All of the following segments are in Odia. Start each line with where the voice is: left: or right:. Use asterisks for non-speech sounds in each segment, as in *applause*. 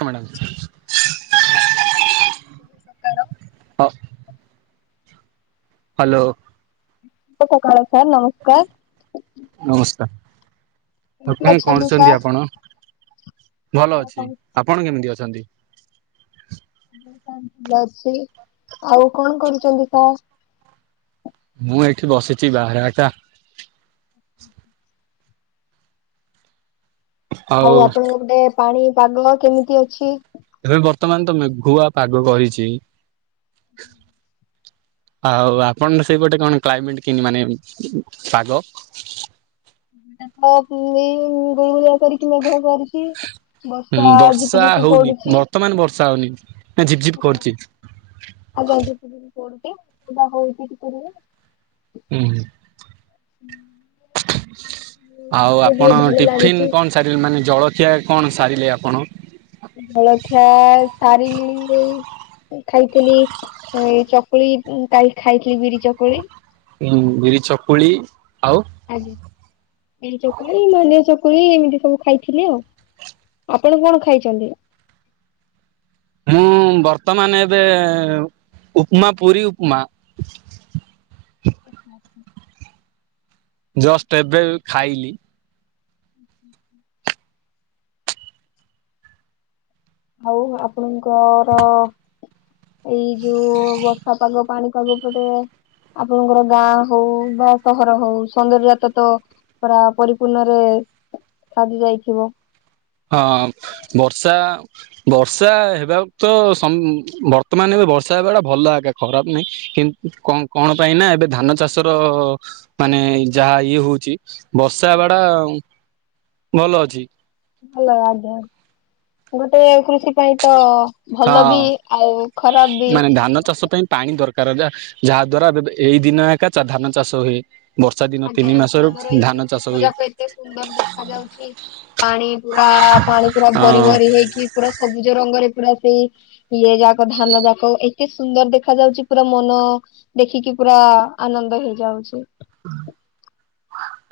right: ହଁ ମ୍ୟାଡ଼ାମ।
left: ନମସ୍କାର ଶୁଭ ସକାଳ।
right: ହ ହାଲୋ।
left: ଶୁଭ ସକାଳ ସାର୍ ନମସ୍କାର।
right: ନମସ୍କାର ଆଉ
left: କେମିତି
right: କଣ
left: ଅଛନ୍ତି
right: କରୁଚନ୍ତି
left: ସାର୍?
right: ଆପଣ? ଭଲ ଅଛି। ଆପଣ କେମିତି ଅଛନ୍ତି?
left: ଭଲ ଅଛି। ଆଉ କଣ କରୁଚନ୍ତି ସାର୍?
right: ମୁଁ ଏଇଠି ବସିଚି ବାହାରେ ଏକା।
left: *unintelligible* ଆଉ ଆପଣଙ୍କ ପଟେ ପାଣି ପାଗ କେମିତି ଅଛି?
right: ଏବେ ବର୍ତ୍ତମାନ ତ ମେଘୁଆ ପାଗ କରିଚି। ଆଉ ଆପଣଙ୍କ ସେଇପଟେ କଣ କ୍ଲାଇମେଟ କିନ୍ତି ମାନେ ପାଗ?
left: ପାଗ *unintelligible* ଗୁଳିଗୁଳିଆ କରିକି ମେଘୁଆ କରିଛି। ବର୍ଷା
right: ହୁଁ
left: ଝିପି
right: ବର୍ଷା
left: ଝିପି
right: ହଉନି
left: ପଡୁଛି।
right: ବର୍ତ୍ତମାନ ବର୍ଷା ହଉନି, ଝିପ୍ ଝିପ୍ କରୁଛି।
left: ଆଜ୍ଞା ଝିପ୍ ଝିପ୍ ହଉଚି, ଓଦା ହଉଚି ଟିକେ ଟିକେ।
right: ହୁଁ- ହୁଁ।
left: *unintelligible* ଟିକେ
right: ଆଉ ଆପଣ
left: ଟିକେ ଭଲ
right: ଟିଫିନ
left: ଲାଗୁଛି।
right: କଣ ସାରିଲେ ମାନେ ଜଳଖିଆ କଣ ସାରିଲେ ଆପଣ?
left: ଜଳଖିଆ ସାରିଲିଣି ଖାଇଥିଲି ଏ ଚକୁଳି କାଲି ଖାଇଥିଲି ବିରି ଚକୁଳି।
right: ହୁଁ ବିରି ଚକୁଳି ଆଉ?
left: ଆଜ୍ଞା ବିରି ଚକୁଳି, ମାଣ୍ଡିଆ ଚକୁଳି ଏମିତି ସବୁ ଖାଇଥିଲି ଆଉ। ଆପଣ କଣ ଖାଇଛନ୍ତି?
right: ମୁଁ ବର୍ତ୍ତମାନ ଏବେ ଉପମା ପୁରୀ ଉପମା।
left: *unintelligible*
right: ଜଷ୍ଟ ଏବେ ଖାଇଲି।
left: *unintelligible* ଆଉ ଆପଣଙ୍କର ଏଇ ଯୋଉ ବର୍ଷା ପାଗ ପାଣି ପାଗ ଉପରେ ଆପଣଙ୍କର ଗାଁ ହଉ ବା ସହର ହଉ ସୌନ୍ଦର୍ଯ୍ୟାତ ତ ପୁରା ପରିପୂର୍ଣ୍ଣ ରେ ସାଜି ଯାଇଥିବ।
right: ହଁ ବର୍ଷା ବର୍ଷା ହେବାକୁ ତ ସମ୍ ବର୍ତ୍ତମାନ ଏବେ ବର୍ଷା ହେବାଟା ଭଲ ଏକା ଖରାପ ନାହିଁ, କିନ୍ତୁ କ କଣ ପାଇଁ ନା ଏବେ ଧାନ ଚାଷର ମାନେ ଯାହା ଇଏ ହଉଛି ବର୍ଷା ହେବାଟା ଭଲ ଅଛି।
left: ଭଲ ଆଜ୍ଞା ଗୋଟେ କୃଷି ପାଇଁ ତ
right: ହଁ
left: ଭଲ ବି ଆଉ ଖରାପ ବି।
right: ମାନେ ଧାନ ଚାଷ ପାଇଁ ପାଣି ଦରକାର ଯା ଯାହା ଦ୍ଵାରା ଏଇ ଦିନ ଏକା ଧାନ ଚାଷ ହୁଏ। ବର୍ଷା ଦିନ
left: ଆଜ୍ଞା
right: ତିନି
left: ଆଜ୍ଞା
right: ମାସରୁ
left: ଆମର ଏଇ
right: ଧାନ
left: ଯୋଉ
right: ଚାଷ
left: କ୍ଷେତ
right: ହୁଏ।
left: ଯାକ ଏତେ ସୁନ୍ଦର ଦେଖା ଯାଉଛି, ପାଣି ପୁରା ପାଣି ପୁରା ଭରି
right: ହଁ
left: ଭରି ହେଇକି ପୁରା ସବୁଜ ରଙ୍ଗରେ ପୁରା ଯୋଉ ଇଏ ଯାକ ଧାନ ଯାକ ଏତେ ସୁନ୍ଦର ଦେଖା ଯାଉଛି ପୁରା ମନ ଦେଖିକି ପୁରା ଆନନ୍ଦ ହେଇଯାଉଛି।
right: *unintelligible*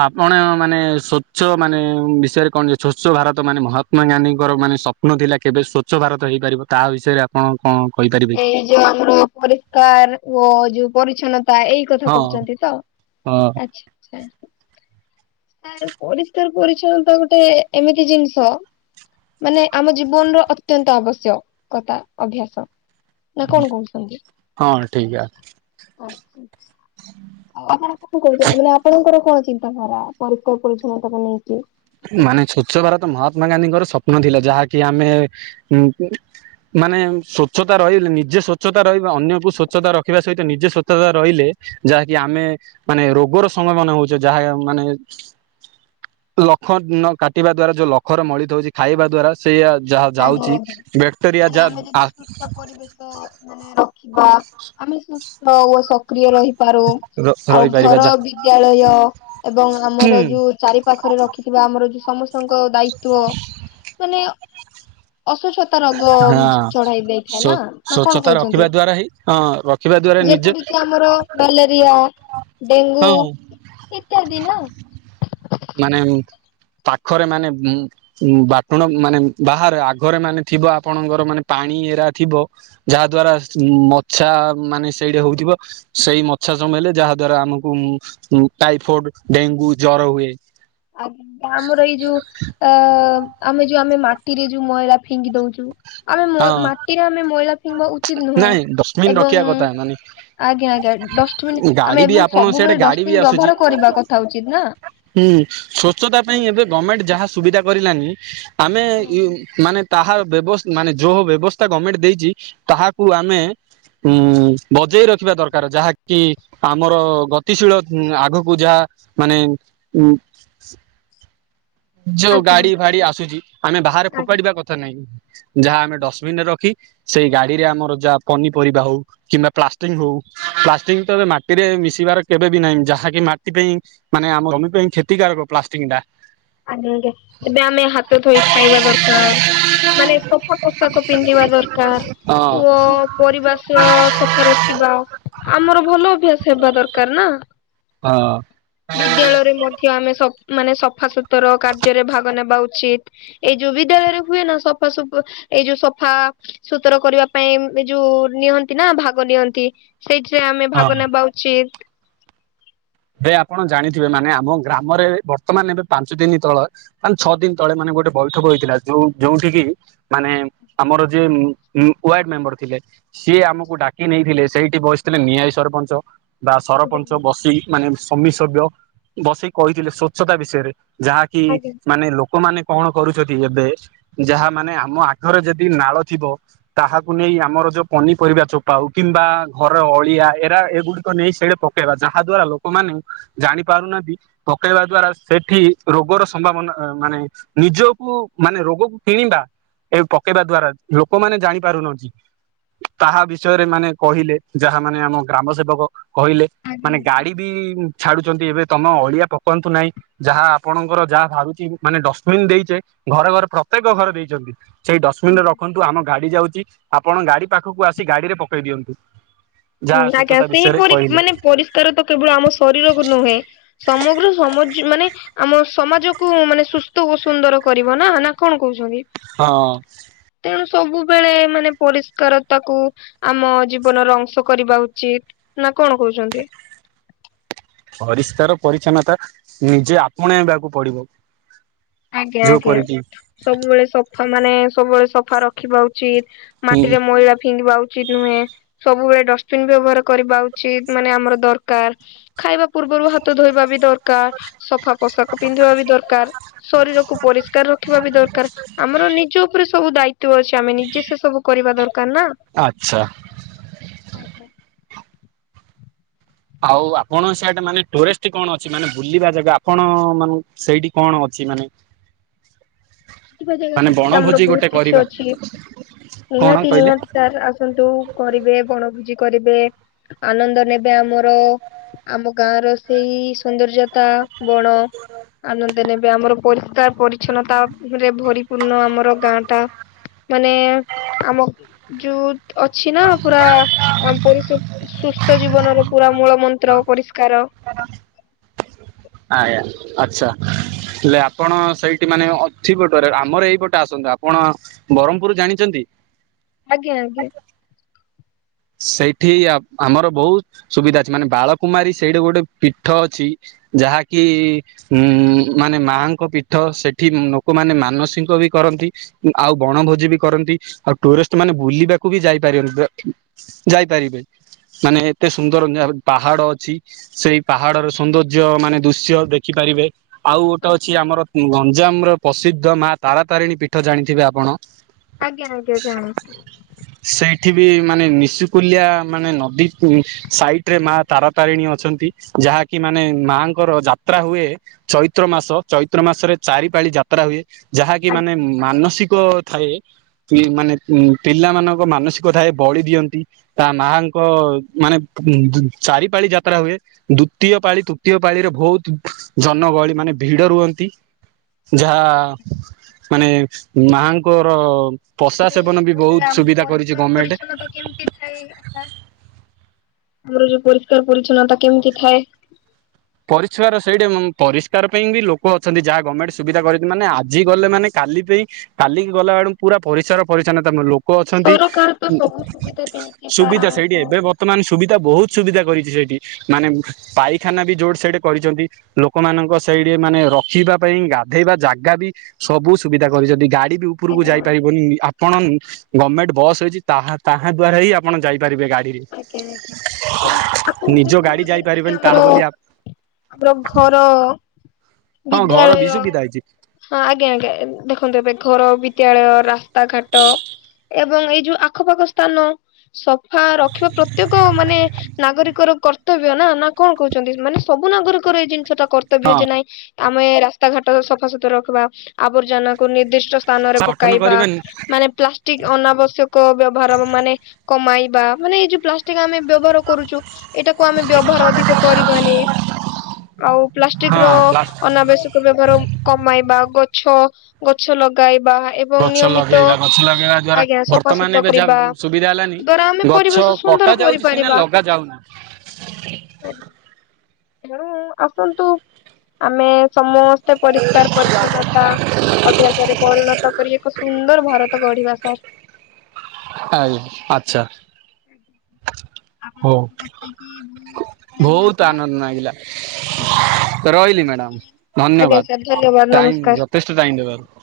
right: ଆପଣ ମାନେ ସ୍ୱଚ୍ଛ ମାନେ ବିଷୟରେ କଣ ଯେ ସ୍ଵଚ୍ଛ ଭାରତ ମାନେ ମହାତ୍ମା ଗାନ୍ଧୀଙ୍କର ମାନେ ସ୍ ସ୍ଵପ୍ନ ଥିଲା କେବେ ସ୍ଵଚ୍ଛ ଭାରତ ହେଇପାରିବ, ତାହା ବିଷୟରେ ଆପଣ କଣ କହିପାରିବେ କି?
left: ଏ ଯୋଉ ଆମର ପରିଷ୍କାର ଓ ଯୋଉ ପରିଚ୍ଛନ୍ନତା ଏଇ କଥା
right: ହଁ
left: କହୁଛନ୍ତି ତ
right: ହଁ।
left: ଆଚ୍ଛା ଆଚ୍ଛା। ଆ ପରିଷ୍କାର ପରିଚ୍ଛନ୍ନତା ଗୋଟେ ଏମିତି ଜିନିଷ ମାନେ ଆମ ଜୀବନର ଅତ୍ୟନ୍ତ ଆବଶ୍ୟକତା ଅଭ୍ୟାସ। ନା କଣ କହୁଛନ୍ତି?
right: ହଁ ହ
left: ଆପଣ କଣ କର ମାନେ, ଆପଣଙ୍କର କଣ ଚିନ୍ତାଧାରା ପରିଷ୍କାର ପରିଚଛନ୍ନତାକୁ ନେଇକି?
right: ମାନେ ସ୍ଵଚ୍ଛ ଭାରତ ମହାତ୍ମାଗାନ୍ଧୀଙ୍କର ସ୍ୱପ୍ନ ଥିଲା ଯାହାକି ଆମେ ଉ ମାନେ ସ୍ୱଚ୍ଛତା ରହିଲେ ନିଜେ ସ୍ୱଚ୍ଛତା ରହିବେ ଅନ୍ୟକୁ ସ୍ୱଚ୍ଛତା ରଖିବା ସହିତ, ନିଜେ ସ୍ୱଚ୍ଛତା ରହିଲେ ଯାହାକି ଆମେ ମାନେ ରୋଗର ସଂଭାବନ ହଉଛେ ଯାହା ମାନେ ଖ ନ କଟିବା ଦ୍ଵାରା ଯୋଉ ଲଖର ମଳିି ଧଉଛି। ଖାଇବା ଦ୍ଵାରା ସେୟା ଯା
left: ଆଜ୍ଞା
right: ଯାଉଛି
left: ଆଜ୍ଞା
right: ବ୍ୟାକ୍ଟେରିଆ
left: ମାନେ
right: ଯା
left: ଆମେ ଯଦି
right: ଆ
left: ସୁସ୍ଥ ପରିବେଶ ମାନେ ର ଖିବା ଆମେ ସୁସ୍ଥ ଓ ସକ୍ରିୟ ରହି ପାରୁ ଆଉ
right: ରହିପାରିବା
left: ଘର
right: ଯା
left: ବିଦ୍ୟାଳୟ ଏବଂ
right: ହୁଁ
left: ଆମର ଯୋଉ ଚାରି ପାଖରେ ରଖିଥିବା ଆମର ଯୋଉ ସମସ୍ତଙ୍କ ଦାୟିତ୍ବ ମାନେ ଅ ଅସୁଚ୍ଛତା ରୋଗ
right: ହଁ
left: ଚଢାଇ ଦେଇଥାଏ ନା ନା କଣ
right: ସ୍ଵଚ୍ଛତା ରଖିବା
left: କହୁଛନ୍ତି?
right: ଦ୍ଵାରା ହିଁ ହଁ ରଖିବା ଦ୍ଵାରା ନିଜେ
left: ଯେପରିକି ଆମର ମ୍ୟାଲେରିଆ ଡେଙ୍ଗୁ
right: ହଁ
left: ଇତ୍ୟାଦିି ନା?
right: ମାନେ ପାଖରେ ମାନେ ଉଁ ଉଁ ବାଟୁଣ ମାନେ ବାହାରେ ଆଗରେ ମାନେ ଥିବ ଆପଣଙ୍କର ମାନେ ପାଣି ଏରା ଥିବ ଯାହା ଦ୍ଵାରା ସ ମଛା ମାନେ ସେଇଟି ହଉଥିବ। ସେଇ ମଛା ସମୟଲେ ଯାହା ଦ୍ଵାରା ଆମକୁ ଟାଇଫଏଡ ଡେଙ୍ଗୁ ଜର ହୁଏ।
left: ଆ ଆମର ଏଇ ଯୋଉ ଅ ଆମେ ଯୋଉ ଆମେ ମାଟିରେ ଯୋଉ ମଇଳା ଫିଙ୍ଗି ଦଉଛୁ। ଆମେ ମ
right: ହଁ
left: ମାଟିରେ ଆମେ ମଇଳା ଫିଙ୍ଗିବା ଉଚିତ୍ ନୁହେଁ
right: ନାଇଁ ଡଷ୍ଟବିନ
left: ଏବଂ
right: ରଖିବା କଥା ମାନେ
left: ଆଜ୍ଞା ଆଜ୍ଞା ଡଷ୍ଟବିନ୍
right: ଗାଡି
left: ଆମେ
right: ବି
left: ଏବଂ
right: ଆପଣ ସେଆଡେ
left: ସବୁବେଳେ
right: ଗାଡି ବି
left: ଡଷ୍ଟବନ୍
right: ଆସୁଛି
left: ବ୍ୟବହାର କରିବା କଥା ଉଚିତ ନା?
right: ହୁଁ ସ୍ବଚ୍ଛତା ପାଇଁ
left: ହୁଁ
right: ଏବେ ଗମେଣ୍ଟ ଯାହା ସୁବିଧା କରିଲାନି ଆମେ ଇଏ
left: ହୁଁ।
right: ମାନେ ତାହା ବ୍ୟବସ୍ ମାନେ ଯୋଉ ବ୍ୟବସ୍ଥା ଗମେଣ୍ଟ ଦେଇଛି ତାହାକୁ ଆମେ ଉଁ ବଜେଇ ରଖିବା ଦରକାର ଯାହାକି ଆମର ଗତିଶୀଳ ଉଁ ଆଗକୁ ଯାହା ମାନେ ଉଁ ଯୋଉ
left: ଆଜ୍ଞା
right: ଗାଡି
left: ଆଜ୍ଞା
right: ଫାଡି ଆସୁଛି ଆମେ ବାହାରେ
left: ଆଜ୍ଞା
right: ଫୋପାଡିବା କଥା ନାହିଁ ଯାହା ଆମେ ଡଷ୍ଟବିନ ରେ ରଖି ସେଇ ଗାଡିରେ ଆମର ଯା ପନିପରିବା ହଉ କିମ୍ବା ପ୍ଲାଷ୍ଟିକ ହଉ ପ୍ଲାଷ୍ଟିକ ତ ଏବେ ମାଟିରେ ମିଶିବାର କେବେ ବି ନାହିଁ ଯାହାକି ମାଟି ପାଇଁ ମାନେ ଆମ ଜମି ପାଇଁ କ୍ଷତିକାରକ ପ୍ଲାଷ୍ଟିକ ଟା।
left: ଆଜ୍ଞା ଆଜ୍ଞା ଏବେ ଆମେ ହାତ ଥୋଇ ଖାଇବା ଦରକାର। ମାନେ ସଫା ପୋଷାକ ପିନ୍ଧିବା ଦରକାର।
right: ହଁ
left: ଓ ପରିବାଶ ସଫା ରଖିବା। ଆମର ଭଲ ଅଭ୍ୟାସ ହେବା ଦରକାର ନା?
right: ହଁ।
left: ବିଦ୍ୟାଳୟରେ ମଧ୍ୟ ଆମେ ସ ମାନେ ସଫା ସୁୁତୁର କାର୍ଯ୍ୟରେ ଭାଗ ନେବା ଉଚିତ୍। ଏଇ ଯୋଉ ବିଦ୍ୟାଳୟରେ ହୁଏ ନା ସଫାସୁଫ ଏଇ ଯୋଉ ସଫା ସୁତର କରିବା ପାଇଁ ଏ ଯୋଉ ନିଅନ୍ତି ନା ଭାଗ ନିଅନ୍ତି। ସେଇଥିରେ ଆମେ
right: ହଁ।
left: ଭାଗ ନେବା ଉଚିତ।
right: ଭାଇ ଆପଣ ଜାଣିଥିବେ ମାନେ ଆମ ଗ୍ରାମରେ ବର୍ତ୍ତମାନ ଏବେ ପାଞ୍ଚ ଦିନି ତଳେ ମାନେ ଛଅ ଦିନ ତଳେ ମାନେ ଗୋଟେ ବୈଠକ ହୋଇଥିଲା ଯୋଉ ଯୋଉଠିକି ମାନେ ଆମର ଯିଏ ଉଁ ଉଁ ୱାର୍ଡ ମେମ୍ବର ଥିଲେ। ସିଏ ଆମକୁ ଡାକି ନେଇଥିଲେ ସେଇଠି ବସିଥିଲେ ନିଆଇ ସରପଞ୍ଚ ବା ସରପଞ୍ଚ
left: ଆଜ୍ଞା
right: ବସି ମାନେ ସମୀ ସଭ୍ୟ ବସିକି କହିଥିଲେ ସ୍ଵଚ୍ଛତା ବିଷୟରେ। ଯାହାକି
left: ଆଜ୍ଞା
right: ମାନେ ଲୋକମାନେ କଣ କରୁଛନ୍ତି ଏବେ ଯାହା ମାନେ ଆମ ଆଘରେ ଯଦି ନାଳ ଥିବ ତାହାକୁ ନେଇ ଆମର ଯୋଉ ପନିପରିବା ଚୋପା ହଉ କିମ୍ବା ଘର ଅଳିଆ ଏରା ଏଗୁଡିକ ନେଇ ସେଇଡେ ପ ପକେଇବା ଯାହା ଦ୍ଵାରା ଲୋକମାନେ ଜାଣି ପାରୁନାନ୍ତି। ପକେଇବା ଦ୍ଵାରା ସେଠି ରୋଗର ସମ୍ଭାବନା ଅ ମାନେ ନିଜକୁ ମାନେ ରୋଗକୁ କିଣିବା ଏ ପକେଇବା ଦ୍ଵାରା ଲୋକମାନେ ଜାଣି ପାରୁନନ୍ତି। ତାହା ବିଷୟରେ ମାନେ କହିଲେ ଯାହା ମାନେ ଆମ ଗ୍ରାମ ସେବକ କହିଲେ
left: ଆଜ୍ଞା
right: ମାନେ ଗାଡି କି ଛାଡୁଚନ୍ତି ଏବେ ତମ ଅଳିଆ ପକାନ୍ତୁ ନାହିଁ। ଯାହା ଆପଣଙ୍କର ଯାହା ବାହାରୁଚି, ମାନେ ଡଷ୍ଟବିନ୍ ଦେଇଚେ, ଘରେ ଘରେ ପ୍ରତ୍ୟେକ ଘରେ ଦେଇଚନ୍ତି। ସେଇ ଡଷ୍ଟବିନ୍ ରେ
left: ଆଜ୍ଞା।
right: ରଖନ୍ତୁ, ଆମ ଗାଡି ଯାଉଚି, ଆପଣ ଗାଡି ପାଖକୁ ଆସି ଗାଡିରେ ପକେଇ ଦିଅନ୍ତୁ। ଯାହା
left: ହୁଁ ଆଜ୍ଞା,
right: ସ୍ୱଚ୍ଛତା ବିଷୟରେ
left: ସେହିପରି,
right: କହିଲେ
left: ମାନେ ପରିଷ୍କାର ତ କେବଳ ଆମ ଶରୀରକୁ ନୁହେଁ? ସମଗ୍ର ସମଜ୍ୟ - ମାନେ ଆମ ସମାଜକୁ ମାନେ ସୁସ୍ଥ ଓ ସୁନ୍ଦର କରିବ ନା, ନା କଣ କହୁଚନ୍ତି?
right: ହଁ।
left: ତେଣୁ ସବୁବେଳେ ମାନେ ପରିଷ୍କାରତା କୁ, ଆମ ଜୀବନର ଅଂଶ କରିବା ଉଚିତ୍। ନା କଣ କହୁଚନ୍ତି?
right: ପରିଷ୍କାର ପରିଚ୍ଛନ୍ନତା ନିଜେ ଆପଣେଇବାକୁ ପଡିବ।
left: ଆଜ୍ଞା
right: ଯୋଉପରି
left: ଆଜ୍ଞା,
right: କିି
left: ସବୁବେଳେ ସଫା ମାନେ ସବୁବେଳେ ସଫା ରଖିବା ଉଚିତ୍,
right: ହୁଁ
left: ମାଟିରେ ମଇଳା ଫିଙ୍ଗିବା ଉ ଉଚିତ୍ ନୁହେଁ, ସବୁବେଳେ ଡଷ୍ଟବିନ୍ ବ୍ୟବହାର କରିବା ଉଚିତ୍, ମାନେ ଆମର ଦରକାର୍। ଖାଇବା ପୂର୍ବରୁ ହାତ ଧୋଇବା ବି ଦରକାର୍, ସଫା ପୋଷାକ ପିନ୍ଧିବା ବି ଦରକାର୍। ଶରୀରକୁୁ ପରିଷ୍କାର ରଖିବା ବି ଦରକାର୍, ଆମର ନିଜ ଉପରେ ସବୁ ଦାୟିତ୍ଵ ଅଛି, ଆମେ ନିଜେ ସେ ସବୁ କରିବା ଦରକାର୍ ନା?
right: ଆଛା।
left: ଆଜ୍ଞା।
right: ଆଉ ଆପଣ ସେଟା ମାନେ ଟୁରିଷ୍ଟ୍ କଣ ଅଛି, ମାନେ ବୁଲିବା ଜାଗା, ଆପଣ ମାନେ ସେଇଠି କଣ ଅଛି? ମାନେ
left: *unintelligible* ଦେଖିବା ଜାଗା
right: ମାନେ
left: ତ ଆମର
right: ବଣଭୋଜି
left: ବହୁତ୍
right: ଗୋଟେ
left: କିଛି
right: କରିବା
left: ଅଛି,
right: କଣ
left: ନିହାତି
right: କହିଲେ
left: ନିହାତି ସାର୍ ଆସନ୍ତୁ। କରିବେ, ବଣଭୋଜି କରିବେ, ଆନନ୍ଦ ନେବେ ଆମର, ଆମ ଗାଁ ର ସେଇ ସୌନ୍ଦର୍ଯ୍ୟତା, ବଣ ଆନନ୍ଦ ନେବେ, ଆମର ପରିଷ୍କାର ପରିଚ୍ଛନ୍ନତା ରେ ଭରିପୂର୍ଣ୍ଣ ଆମର ଗାଁ ଟା, ମାନେ ଆମ ଯଉ ଅଛି ନା ପୁରା ଅ- ପରିଷ- ସୁସ୍ଥ ଜୀବନର ପୁରା ମୂଳ ମନ୍ତ୍ର ପରିଷ୍କାର।
right: ଆଜ୍ଞା, ଆଛା। ହେଲେ ଆପଣ ସେଇଠି ମାନେ ଅଛି ପଟରେ, ଆମର ଏଇପଟେ ଆସନ୍ତୁ, ଆପଣ ବରହ୍ମପୁର୍ ଜାଣିଚନ୍ତି?
left: ଆଜ୍ଞା ଆଜ୍ଞା।
right: ସେଇଠି ଆ-ଆମର ବହୁତ ସୁବିଧା ଅଛି, ମାନେ ବାଳକୁମାରୀ ସେଇଠି ଗୋଟେ ପୀଠ ଅଛି ଯାହାକି ଉଁ- ମାନେ ମାଙ୍କ ପୀଠ, ସେଠି ଲୋକମାନେ ମାନସିକ ବି କରନ୍ତି। ଆଉ ବଣଭୋଜି ବି କରନ୍ତି, ଆଉ ଟୁରିଷ୍ଟ୍ ମାନେ ବୁଲିବାକୁ ବି ଯାଇପାରିବେନି ବ ଯାଇପାରିବେ, ମାନେ ଏତେ ସୁନ୍ଦର୍ ଜା-ପାହାଡ ଅଛି। ସେଇ ପାହାଡର ସୌନ୍ଦର୍ଯ୍ୟ, ମାନେ ଦୃଶ୍ୟ ଦେଖିପାରିବେ। ଆଉ ଗୋଟେ
left: ଆଜ୍ଞା
right: ଅଛି, ଆମର ଗଞ୍ଜାମର ପ୍ରସିଦ୍ଧ ମା ତାରାତାରିଣୀ ପୀଠ, ଜାଣିଥିବେ ଆପଣ?
left: ଆଜ୍ଞା ଆଜ୍ଞା ଜାଣେ।
right: ସେଇଠି ବି ମାନେ ନିଶୁକୁଲ୍ୟା, ମାନେ ନଦୀ କୁ ସାଇଟ୍ ରେ ମା ତାରା ତାରିଣୀ ଅଛନ୍ତି, ଯାହାକି ମାନେ ମାଙ୍କର ଯାତ୍ରା ହୁଏ ଚୈତ୍ର ମାସ,
left: ଆଜ୍ଞା
right: ଚୈତ୍ର ମାସରେ ଚାରି ପାଳି ଯାତ୍ରା ହୁଏ, ଯାହାକି ମାନେ
left: ଆଜ୍ଞା
right: ମାନସିକ ଥାଏ ମାନେ ଉଁ -ପିଲାମାନଙ୍କ ମାନସିକ ଥାଏ ବଳି ଦିଅନ୍ତି। ତା ମାଙ୍କ ମାନେ -ଚାରିପାଳି ଯାତ୍ରା ହୁଏ। ଦୁତୀୟ ପାଳି, ତୃତୀୟ ପାଳିରେ, ବହୁତ୍ ଜନଗହଳି ମାନେ ଭିଡ ରୁହନ୍ତି। ଯାହା, ମାନେ ମାଆ ଙ୍କର ପସାଦ୍
left: ସେଇ
right: ସେବନ ବି
left: ଗୋଟେ
right: ବହୁତ୍
left: ଆମ
right: ସୁବିଧା କରିଚି
left: ପରିଷ୍କାର
right: ଗମେଣ୍ଟେ
left: ପରିଚ୍ଛନ୍ନତା କେମିତି ଆମର ଯଉ ପରିଷ୍କାର ପରିଚ୍ଛନ୍ନତା କେମିତି ଥାଏ?
right: ପରିଷ୍କାର ସେଇଟା ମ ମୁ ପରିଷ୍କାର ପାଇଁ ବି ଲୋକ ଅଛନ୍ତି ଯାହା ଗମେଣ୍ଟ୍ ସୁବିଧା କରିଚି ମାନେ ଆଜି ଗଲେ ମାନେ କାଲି ପେଇଁ କାଲିକି ଗଲା ବେଳକୁ ପୁରା ପରିସାର ପରିଚ୍ଛନ୍ନତା ମିଳୁ ଲୋ ଲୋକ ଅଛନ୍ତି
left: ସରକାର ତ
right: ଉ
left: ସବୁ ସୁବିଧା ଦେଇଛି ସାର୍
right: ସୁବିଧା ସେଇଠି
left: ଆମକୁ
right: ଏବେ ବ ବର୍ତ ମାନେ ସୁବିଧା ବହୁତ ସୁବିଧା କରିଛି ସେଇଠି ମାନେ ପାଇଖାନା ବି ଯୋଡ ସେଇଟି କରିଛନ୍ତି ଲୋକମାନଙ୍କ ସେଇଠି ମାନେ ରଖିବା ପାଇଁ ଗାଧେଇବା ଜାଗା ବି ସବୁ ସୁବିଧା କରିଛନ୍ତି ଗାଡି ବି। ଉପକୁ
left: ଆଜ୍ଞା
right: ଯାଇପାରିବନି ଆପଣ ଗମେଣ୍ଟ ବସ୍ ହେଇଛି ତାହା ତାହା ଦ୍ୱାରା ହିଁ ଆପଣ ଯାଇପାରିବେ ଗାଡି
left: ଆଜ୍ଞା ଆପଣ
right: ନିଜ ଗାଡି
left: ଦେଖନ୍ତୁ ଯେମିତି
right: ଯାଇପାରିବେନି ତାହା ବୋଲି
left: ଆମର ଘର
right: ହଁ ଘର ବି
left: ବିଦ୍ୟାଳୟ।
right: ସୁବିଧା ହେଇଛି
left: ହଁ ଆଜ୍ଞା ଆଜ୍ଞା ଦେଖନ୍ତୁ ଏବେ ଘର ବିଦ୍ୟାଳୟ ରାସ୍ତାଘାଟ। ଏବଂ ଏଇ ଯୋଉ ଆଖପାଖ ସ୍ଥାନ ସଫା ରଖିବା ପ୍ରତ୍ୟେକ ମାନେ ନାଗରିକର କର୍ତ୍ତବ୍ୟ ନା ନା କଣ କହୁଛନ୍ତି ମାନେ ସବୁ ନାଗରିକର ଏଇ ଜିନିଷ ଟା କର୍ତ୍ତବ୍ୟ
right: ହଁ
left: ଯେ ନାଇଁ ଆମେ ରାସ୍ତାଘାଟ ସଫାସତୁରା ରଖିବା ଆବର୍ଜନା କ ନିର୍ଦ୍ଦି ସ୍ଥାନରେ
right: ଗଠନ
left: ପକାଇବା।
right: କରିବାନି
left: ମାନେ ପ୍ଲାଷ୍ଟିକ ଅନାବଶ୍ୟକ ବ୍ୟବହାର ମାନେ କମାଇବା। ମାନେ ଏଇ ଯୋଉ ପ୍ଲାଷ୍ଟିକ ଆମେ ବ୍ୟବହାର କରୁଛୁ। ଏଇଟାକୁ ଆମେ ବ୍ୟବହାର ଅଧିକ କରିବାନି ଆଉ ପ୍ଲାଷ୍ଟିକ
right: ହଁ
left: ର
right: ପ୍ଲାଷ୍ଟ
left: ଅନାବଶ୍ୟକ ବ୍ୟବହାର କମେଇବା ଗଛ ଗଛ ଲଗାଇବା ଏ
right: ଗଛ ଲଗେଇବା ଗଛ ଲଗେଇବା ଦ୍ଵାରା ବର୍ତ୍ତମାନ
left: ସଫାସୁତୁରା
right: ଏବେ
left: କରିବା
right: ଯାହା ସୁବିଧା ହେଲାନି
left: ଦ୍ଵାରା ଆମେ
right: ଗ
left: ପରିବେଶ
right: ଛ
left: ସୁନ୍ଦର
right: କଟା ଯାଉଛି ସିନା
left: କରିପାରିବା।
right: ଲଗା ଯାଉନି।
left: ହଁ *unintelligible* ଆସନ୍ତୁ। ଆମେ ସମସ୍ତେ ପରିଷ୍କାର ପରିଚଛନ୍ନତା ଅଭ୍ୟାସରେ ପରିଣତ କରିବାକୁ ସୁନ୍ଦର ଭାରତ ଗଢିବା ସାର୍।
right: ଆ ଆଚ୍ଛା।
left: ଆପଣ
right: ହଉ
left: କଥା କି ବହୁତ ଖୁସି ଲାଗିଲା
right: ବହୁତ
left: ସାର୍।
right: ଆନନ୍ଦ ଲାଗିଲା ରହିଲି ମ୍ୟାଡ଼ାମ
left: ଆଜ୍ଞା ସାର୍
right: ଧନ୍ୟବାଦ ଟାଇମ
left: ନମସ୍କାର।
right: ଯଥେଷ୍ଟ ଟାଇମ ଦେବାରୁ।